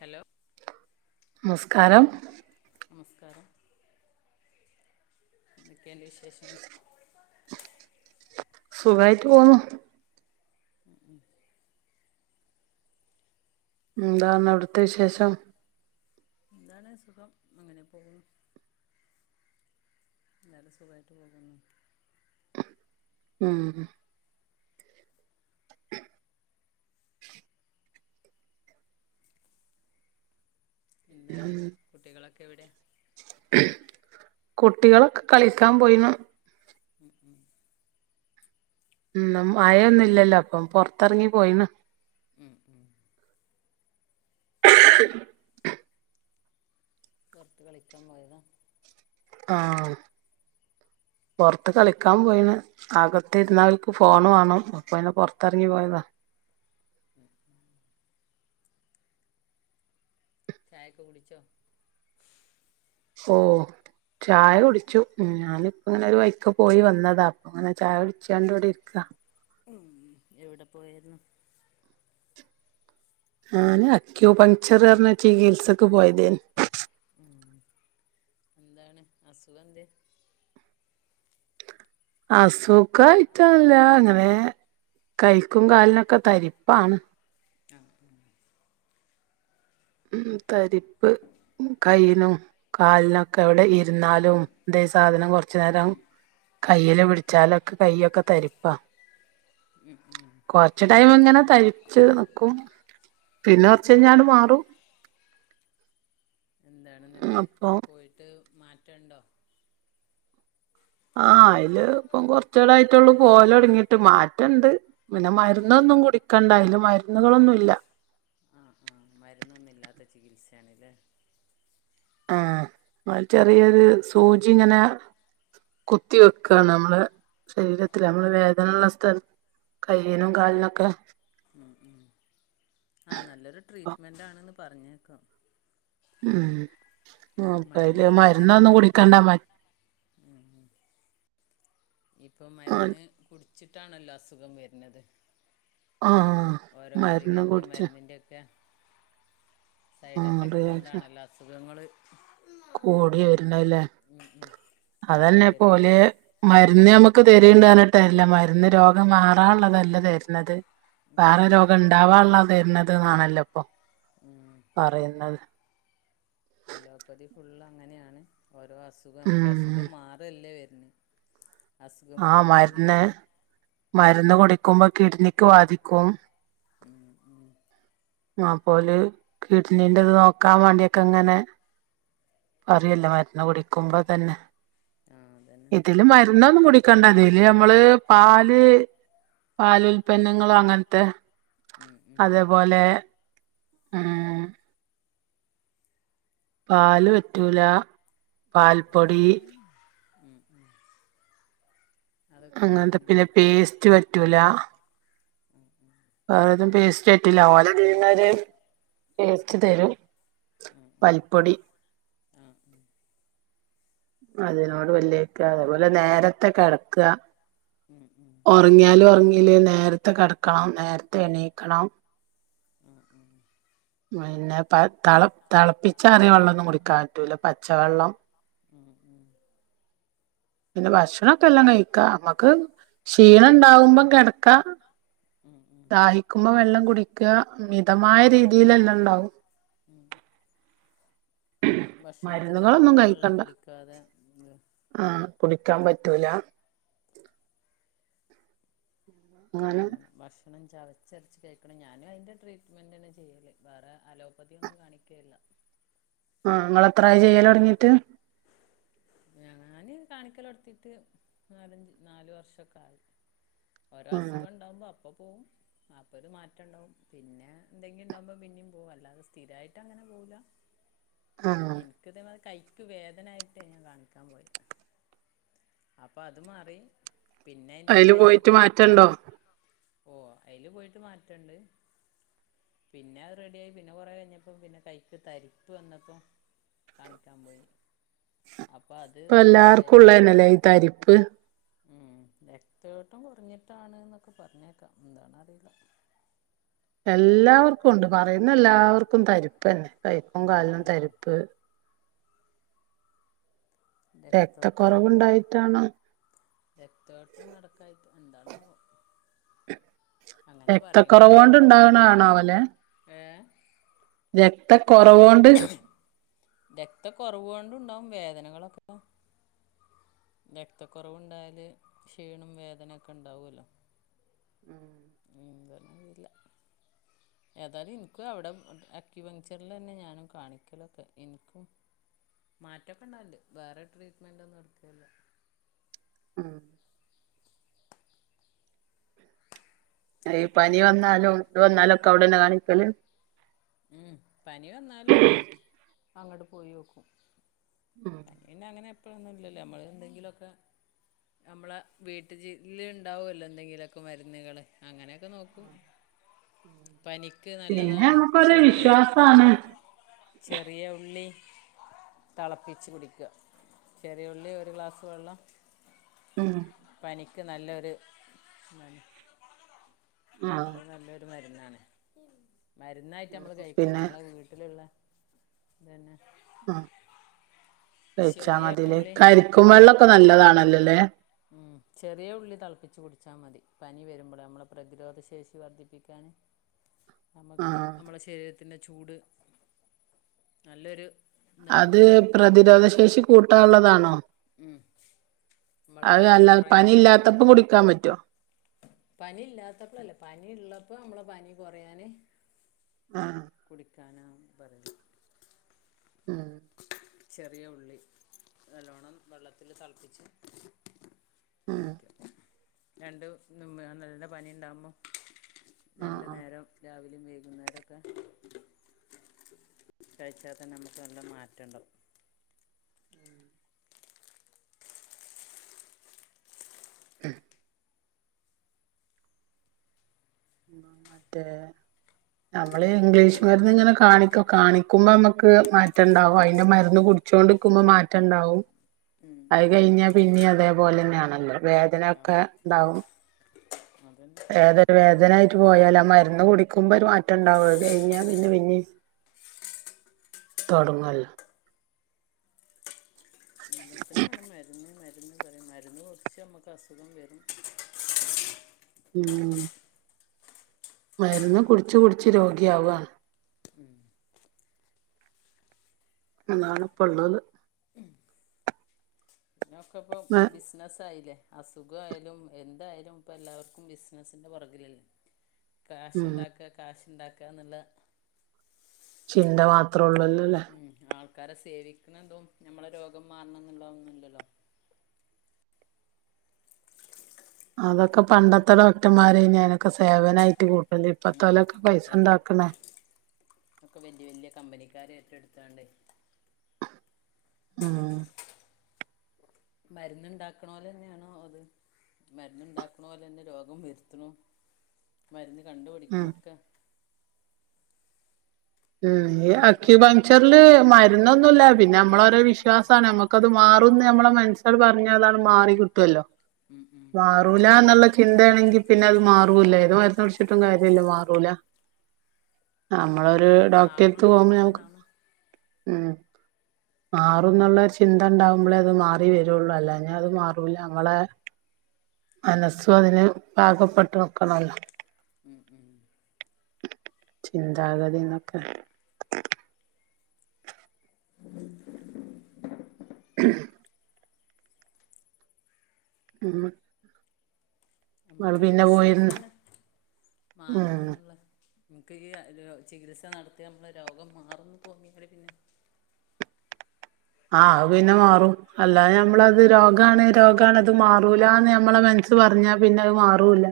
Hello നമസ്കാരം നമസ്കാരം എന്തോക്കെ വിശേഷങ്ങൾ സുഖമായിട്ട് പോന്നു ഉം ഉ എന്താണ് അവിടുത്തെ വിശേഷം എന്താണ് സുഖം അങ്ങനെ പോകുന്നു എല്ലാരും സുഖമായിട്ട് പോകുന്നു ആഹ എന്താണ് കുട്ടികളൊക്കെ എവിടെ കുട്ടികളൊക്കെ കളിക്കാൻ പോയിന മം ഉ മ് ന്ന് മഴ യൊന്നുല്ലല്ലോ അപ്പൊ പൊറത്തിറങ്ങി പോയീണ് [inaudible] [inaudible] പൊറത്ത് കളിക്കാൻ പോയതാ ആഹ് പൊറത്ത് കളിക്കാൻ പോയിണ് അകത്തിരുന്നാ ഓൽക്ക് ഫോൺ വേണം അപ്പൊ അയ്‌ന് പൊറത്തെറങ്ങി പോയതാ പോയതാ [inaudible] ചായൊക്കെ കുടിച്ചോ ഓ ചായ കുടിച്ചു ഞാനിപ്പങ്ങനൊരു വൈക്ക പോയി വന്നതാ അപ്പൊങ്ങന ചായ കുടിച്ചാണ്ട് ഇവിടെ ഇരിക്കാ എവിടെ പോയാരുന്നു ഞാൻ അക്യൂപങ്ചർ പറഞ്ഞ ചികിത്സക്ക് പോയതേന് മ് എന്താണ് അസുഖന്തെ [unintelligible] അസുഖായിറ്റല്ല ങ്ങനേ കയ്‌ക്കും കാലിനൊക്കെ തരിപ്പാണ് [inaudible] [inaudible] തരിപ്പ് കൈനും കാലിനൊക്കെ [inaudible] ന്നാലും ന്തേം സാധനം കുറചച്ച് നേരം കയ്യിൽ പിടി വച്ചാലൊക്കെ കൈ്യൊക്കെ തരിപ്പാ കൊറച്ച് ടൈം ഇങ്ങനെ തരിച്ച് ന്ക്കും പിന്നെ കുറച്ച് കയിഞ്ഞ ആട്ട്മാറും എന്താണെന്നിട്ട് അപ്പൊ പോയിട്ടിപ്പോ മാറ്റണ്ടോ [unintelligible] ആഹ് അയ്ല് ഇപ്പം കൊറചാലയിട്ടുള്ളു പോകൽ തൊടങ്ങിട്ട് മാറ്റണ്ട് പിന്നെ മര്ന്നൊന്നും കുടിക്കണ്ട അയില് മര്ന്നുകളൊന്നുല്ല ആഹ് ആഹ് മരുന്നൊന്നുല്ലാത്ത ചികിത്സയാണ് ലേ ആഹ് ചെറിയൊരു സൂചിങ്ങനെ കുത്തി വെക്കാ നമ്മളെ ശരീരത്തില് നമ്മളെ വേദന ഇള്ളെ സ്ഥല കയ്യിനും കാലിനൊക്കെ ആഹ് നല്ലൊരു ട്രീറ്റ്മെന്റ് ആണ് പറഞ്ഞ് കേക്കാം മ് അപ്പയ്ല് മരുന്നില്ലാതെ തന്നെ മരുന്നൊന്നും ഇപ്പം കുടിക്കണ്ട മ ഇപ്പം മര്ന്ന് ച്ചിട്ടാണല്ലോ അസുഖം വെരുന്നത് ആഹ് മരുന്ന് കുടിച്ച് മരുന്നിൻ്റെയൊക്കെ സൈഡ് ആഹ് എഫക്റ്റ് റിയാക്ഷൻ കൊണ്ടാണല്ലോ അസുഖങ്ങള് കൂടി വെര്ണെല്ലേ കൂടി വരുന്നത് അതന്നെപ്പോല് മരുന്ന്മ്മ ക്ക് തര്ണ്ട് റഞ്ഞ്ട്ടല്ല മര്ന്ന് രോഗം മാറാള്ളതല്ല തെര്ണത് വേറ രോഗം ണ്ടാവാള്ള തര്ണത് നാണല്ലപ്പൊ അലോപ്പതി ഫുള്ളാ ഓരോ അസുഖം നമ്ക്ക് ഉം അസുഖം മാറ്അല്ലേ അസുഖം ആഹ് കൂടിക്കൂടി മരുന്ന് വരും മരുന്ന് കുടിക്കുമ്പോ കിഡ്ണിക്ക് ബാധിക്കും ഉം, ഉം. ന്നാപോല് കിഡ്നീന്റെ ഇത് നോക്കാൻ വേണ്ടിയൊക്കെ ഇങ്ങനെ പറയല്ലോ മരുന്ന് കുടിക്കുമ്പോ തന്നെ ആ അതന്നെ ഇതില് മരുന്ന് ഒന്നും കുടിക്കണ്ട തില് നമ്മള് പാൽ ല് പാല് ഉൽപന്നങ്ങളോ അങ്ങനത്തെ ഉം, ഉം, അതേപോലെ ആഹ് പാല് പറ്റൂല പാൽപ്പൊടി ഉം, ഉം. അതൊക്കെ അങ്ങനത്തെ നേ- പിന്നെ പേസ്റ്റ് പറ്റൂല വേറെതും പേസ്റ്റ് പറ്റില്ല ഓലതീന്നൊരു പേസ്റ്റ് തരും ഉം, ഉം. പൽപ്പൊടി ആ, ഉം. അതിനോട് പല്ലേക്ക അതേപോലെ നേരത്തെ കെടക്ക ഉം, ഉം. ഉറങ്ങിയാലും ഉറങ്ങില്ലേലും നേരത്തെ കെട ക്കണം നേരത്തെണീക്കണം മ് മ് പിന്നെ പ ത തെ തെളപ്പിച്ചാറിയ വള്ളാന്നും കുടിക്കാൻ പറ്റൂല പച്ചവെള്ളം ഉം, ഉം. പിന്നെ ഭക്ഷണംക്കെ എല്ലാം കഴിക്കാ അമ്മുക്ക് ക്ഷീണം ഉണ്ടാവുമ്പം കെടക്കാം ഉം, ഉം. ദാഹിക്കുമ്പോം വെള്ളം കുടിക്ക മിതമായ രീതിയിലെല്ലാം ഇണ്ടാവും ഭക്ഷണത്തിന്റെ കൂടെ വെള്ളം കഴിക്കണ്ട കുടിക്കാതെ ക്കാൻ പറ്റൂല അങ്ങനെ ചവച്ചരച്ച് കഴിക്കണം ഞാനും അതിന്റെ ട്രീറ്റ്മെൻ്റെന്നെ ചെയ്യല് വേറെ അലോപ്പതിന്നും കാണിക്കല്ല ആ നിങ്ങളെത്ര ആയി ചെയ്യല് തൊടങ്ങിട്ട് ഞാന് കാണിക്കലൊടുത്തിട്ട് നാലഞ്ച് നാലു വർഷൊക്കെ ആയി ഓരോ ആ അസുഖണ്ടാവുമ്പോ അ അപ്പൊ പോവും അപ്പൊ ഒരു മാറ്റണ്ടാവും പിന്നെ എന്തെങ്കി ഇണ്ടാവുമ്പോ പിന്നെ പോവും അല്ലാതെ സ്ഥിരായിട്ട് അങ്ങനെ പോവുല്ല ആ എനിക്കിതേമാതിരി കൈ ക്ക് വേദനായിട്ടെ ഞാൻ കാണ ക്കാൻ പോയി അപ്പൊ അത് മാറി പിന്നെ അതിൻ്റെ ഇടയിൽ അതില് കൈക്ക് പോയിട്ട് തരിപ്പ് മാറ്റണ്ടോ ഓ അയില് പോയിട്ട് മാറ്റണ്ട് പിന്നെ അത് റെഡി ആയി പിന്നെ കുറെ കഴിഞ്ഞപ്പം പിന്നെ കൈക്ക് തരിപ്പ് വന്നപ്പോ കാണിക്കാൻ പോയി അപ്പൊ അത് ഇപ്പൊ റെഡിയായി എല്ലാർക്കുള്ളനല്ലേ ഈ തരിപ്പ് ഉം രക്തയോട്ടം കുറഞ്ഞിട്ടാണ് ന്നൊക്കെ പറഞ്ഞേക്കാം എന്താണറിയില്ല എല്ലാവർക്കും ഉണ്ട് പറയുന്ന എല്ലാവർക്കും തരിപ്പ്ന്നെ കൈക്കും ഉം കാലും ഉം തരിപ്പ് രക്ത കുറവുണ്ടായിട്ടണോ രക്കോട്ടംനടക്കായിട്ടു എന്താണവോ രക്തക്കുറവ കൊണ്ട് ഇണ്ടാവണണാവലെ ഏ രക്ത കൊറവോണ്ട് ജനങ്ങളൊക്കെ പ്പം രക്തക്കുറവുണ്ടായാല് ക്ഷീണും വേദനൊക്കെ ഇണ്ടാവുവല്ലോ ഉം എന്തന്നറിയില്ല ഏതായാലും എനിക്കും അവിടെ അക്കി പങ്ചറിൽ തന്നെ ഞാനും കാണിക്കലൊക്കെ എനിക്കും മാറ്റകെ ണ്ടവലുണ്ട് വേറെ ട്രീറ്റ്മെന്റന്നും നടത്തില്ലോ ആ പനി നല്ല വന്നാലും എന്തന്നാലുംക്കെ അവിടെന്നെ കാണിക്ക പിന്നെ ഉം പനി വന്നാലും അങ്ങോട്ട് പോയിയോക്കും ഉം പിന്നെ അങ്ങനെ ഇപ്പഴൊന്നുംല്ലല്ലോ നമ്മള് എന്തെങ്കിലുമൊക്കെ നമ്മളെ വീട്ടില് ഉണ്ടാവുമല്ലോ എന്തെങ്കിലുമൊക്കെ മരുന്നുകൾ അങ്ങനെയൊക്കെ നോക്കും പനിക്ക് നല്ലതാണ് ചെറിയ ഒരേവിശ്വാസാണ് ചെറിയ ഉള്ളി തെളപ്പിച്ച് കുടിക്കുക ചെറിയുള്ളി ഒരു ഗ്ലാസ് വെള്ളം ഉം പനിക്ക് നല്ലൊര് ആഹ് അത് നല്ലൊരു മരുന്ന തന്നെ മരുന്നായിട്ട് നമ്മള് കഴിക്കണം പിന്നെ നമ്മളെ വീട്ടിലിള്ള [inaudible] ആ കഴിച്ചാ ചെറിയ മതിലേ ഉള്ളി കരിക്കും ത വെള്ളോക്കെ നല്ലതാണല്ലോ അല്ലേ ഉം ചെറിയ ഉള്ളി തിളപ്പിച്ച് കുടിച്ചാ മതി പനി വരുമ്പള് നമ്മളെ പ്രതിരോധ ശേഷി വർദ്ധിപ്പിക്കാന് ആഹ് [inaudible] നമ്മളെ ശ് ന്റെ ചൂട് നല്ലൊര് അത് പ്രതിരോധ ശേഷി കൂട്ടാള്ളതാണോ ഉം മ്മള പനി അല്ല പനി കൊറയാനള്ള ഇല്ലാത്തപ്പോ കുടിക്കാൻ പറ്റോ പനി ഇല്ലാത്തപ്പളല്ല പനി ഇള്ള പ്പനമ്മള പനി കൊറയാന് ആഹ് കുടിക്ക് [unintelligible] ആഹ് ചെറിയ ഉള്ളി നല്ലോണം വെള്ളത്തില് തളപ്പിച്ച് ആഹ് രണ്ട് ന് മ നല്ല പനിണ്ടാവ്മ്പോ ആഹ് രണ്ടു നേരം രാവിൽ വൈകുന്നേരൊക്കെ കഴിച്ചാതന്നെ നമുക്ക് നല്ല മാറ്റ് റ്റണ്ടവും ആഹ് മറ്റേ നമ്മള് ഇംഗ്ലീഷ് മരുന്ന് ഇങ്ങനെ കാണിക്കും കാണിക്കുമ്പോ മ്മക്ക് മാറ്റംണ്ടാവും അയ്ന്റെ മരുന്ന് കുടിച്ചോണ്ടിരിക്കുമ്പോ മാറ്റണ്ടാവും ഉം അത് കഴിഞ്ഞാ പിന്നെ അതേപോലെന്നെയാണല്ലോ ആഹ് വേദനൊക്കെ ഇണ്ടാവും അതന്നെ ഏതൊരു വേദനായിട്ട് പോയാലും ആ മരുന്ന് കുടിക്കുമ്പോ ഒരു മാറ്റം ണ്ടാവും അത് കഴിഞ്ഞാ പിന്നെ പിന്നിം തൊടങ്ങുവല്ലോ എല്ലാത്തിനും ഞമ്മക്ക് അസുഖം വരും ഉം മരുന്ന് കുട്ച്ച് കുട്ച്ച് രോഗിയാവാണ്. ഉം അതാണിപ്പ ഒള്ളത് ഞൊക്കപ്പം ബിസ്നസ്സായില്ലേ. അസുഖായാലും എന്തായാലും പ്പ എല്ലാവർക്കും ബിസിനസിന്റെ പൊറകിലല്ലേ ഉം കാശ്ണ്ടാക്ക കാശ്ണ്ടാക് ക്കെ നല്ല ചിന്ത മാത്ര അത്രൊള്ളുല്ലോലെ ക്കാരെ സേവിക്ക്ണതും ഞമ്മളെ രോഗം മാറണം ന്ന്ള്ളതൊന്നുംല്ലല്ലോ അതൊക്കെ പണ്ടത്തെ ഡോക്ടർമാരെ ഞാനൊക്കെ സേവനായിട്ട് കൂ ഉം ലിപ്പത്തലക്കെ ഇപ്പൊക്കെ പൈസണ്ടാക്ക്ണേ ഒക്കെ വേല്ല്യ വേല്ല്യ കമ്പനിക്കാരേറ്റെടുത്താണ്ട് ആഹ് മര്ന്ന്ണ്ടാക്ക്ണോലെന്നെയാണ് അതും മരുന്ന്ണ്ടാക്ക്ണോലെന്നെ രോഗം വര്ത്ത്ണോം മര്ന്ന് ഉം കണ്ടുപിടിക്കണൊക്കെ ഉം ഇ എന്നെങ്കിലല്ലേ ഓലെ ക അക്യുപഞ്ചറില് മര്ന്നൊ ന്നുല്ല പിന്നമ്മളോരോ വിശ്വാസാണ് ഞമ്മക്കത് മാറുംന്ന് ഞാമ്മളെ മൻസാണ്ട് പറഞ്ഞാൽ ആണ്ട് മാറി കിട്ടുഅല്ലോ ഉം ഉം ആ മാറൂലന്നുള്ള ചിന്തേണെങ്കി പിന്നത് മാറൂല്ല ഏത് മര്ന്നുട്ച്ചിട്ടും കാര്യല്ല മാറൂല നമ്മളൊരു നമുക്ക് മാറണം ഡോക്റ്റെട്ത്ത് എന്നുള്ള പോമ്പോ ഞമ്ക്ക് ഇതുണ്ടാവണം ഉം മാറും ന്നുള്ളൊരു ചിന്ത ണ്ടാവുമ്പളേ അത് മാറി വരുള്ളു അല്ലാഞാ അത് മാറൂല മ്മളെ മനസ്സും അതിന് പാകപ്പെട്ട് നോക്കണൊല്ല ഉം ഉം ചിന്താഗതീന്നൊക്കെ ഉ [unintelligible] ഉം ഇങ്ങള് നമുക്കൊരു പിന്നെ പോയിര്ന്ന് വിശ്വാസന്നെ ഉം മാറണം എന്നുള്ള നമുക്ക് ഈ ഒര് ചികിത്സ നടത്തിയാ നമ്മളെ രോഗം മാറുംന്ന് തോന്നിയാല് പിന്നെ ആ പിന്നെ മാറും അല്ലാ ഞമ്മളത് രോഗാണ് രോഗാണ് അത് മാറൂലാന്ന് നമ്മളെ മനസ്സ് പറഞ്ഞാ പിന്നെ അത് മാറൂല്യ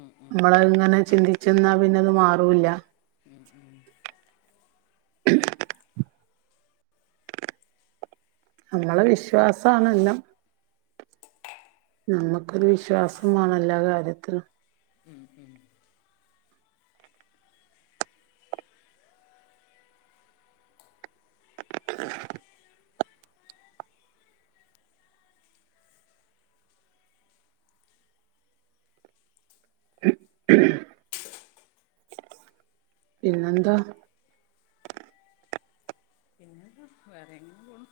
ഉം ഉം മ്മള് ഇങ്ങനെ ചിന്തി ച്ചെന്നാ പിന്നെത് മാറൂല്ല്യ ഉം ഉം [unintelligible] നമ്മളെ വിശ്വാസാണെല്ലാം നമ്മക്കൊരു വിശ്വാസം മാണം എല്ലാ കാര്യത്തിലും എ [unintelligible] പിന്നെന്താ പിന്നെന്താ വേറെ ഇങ്ങനെ പോണു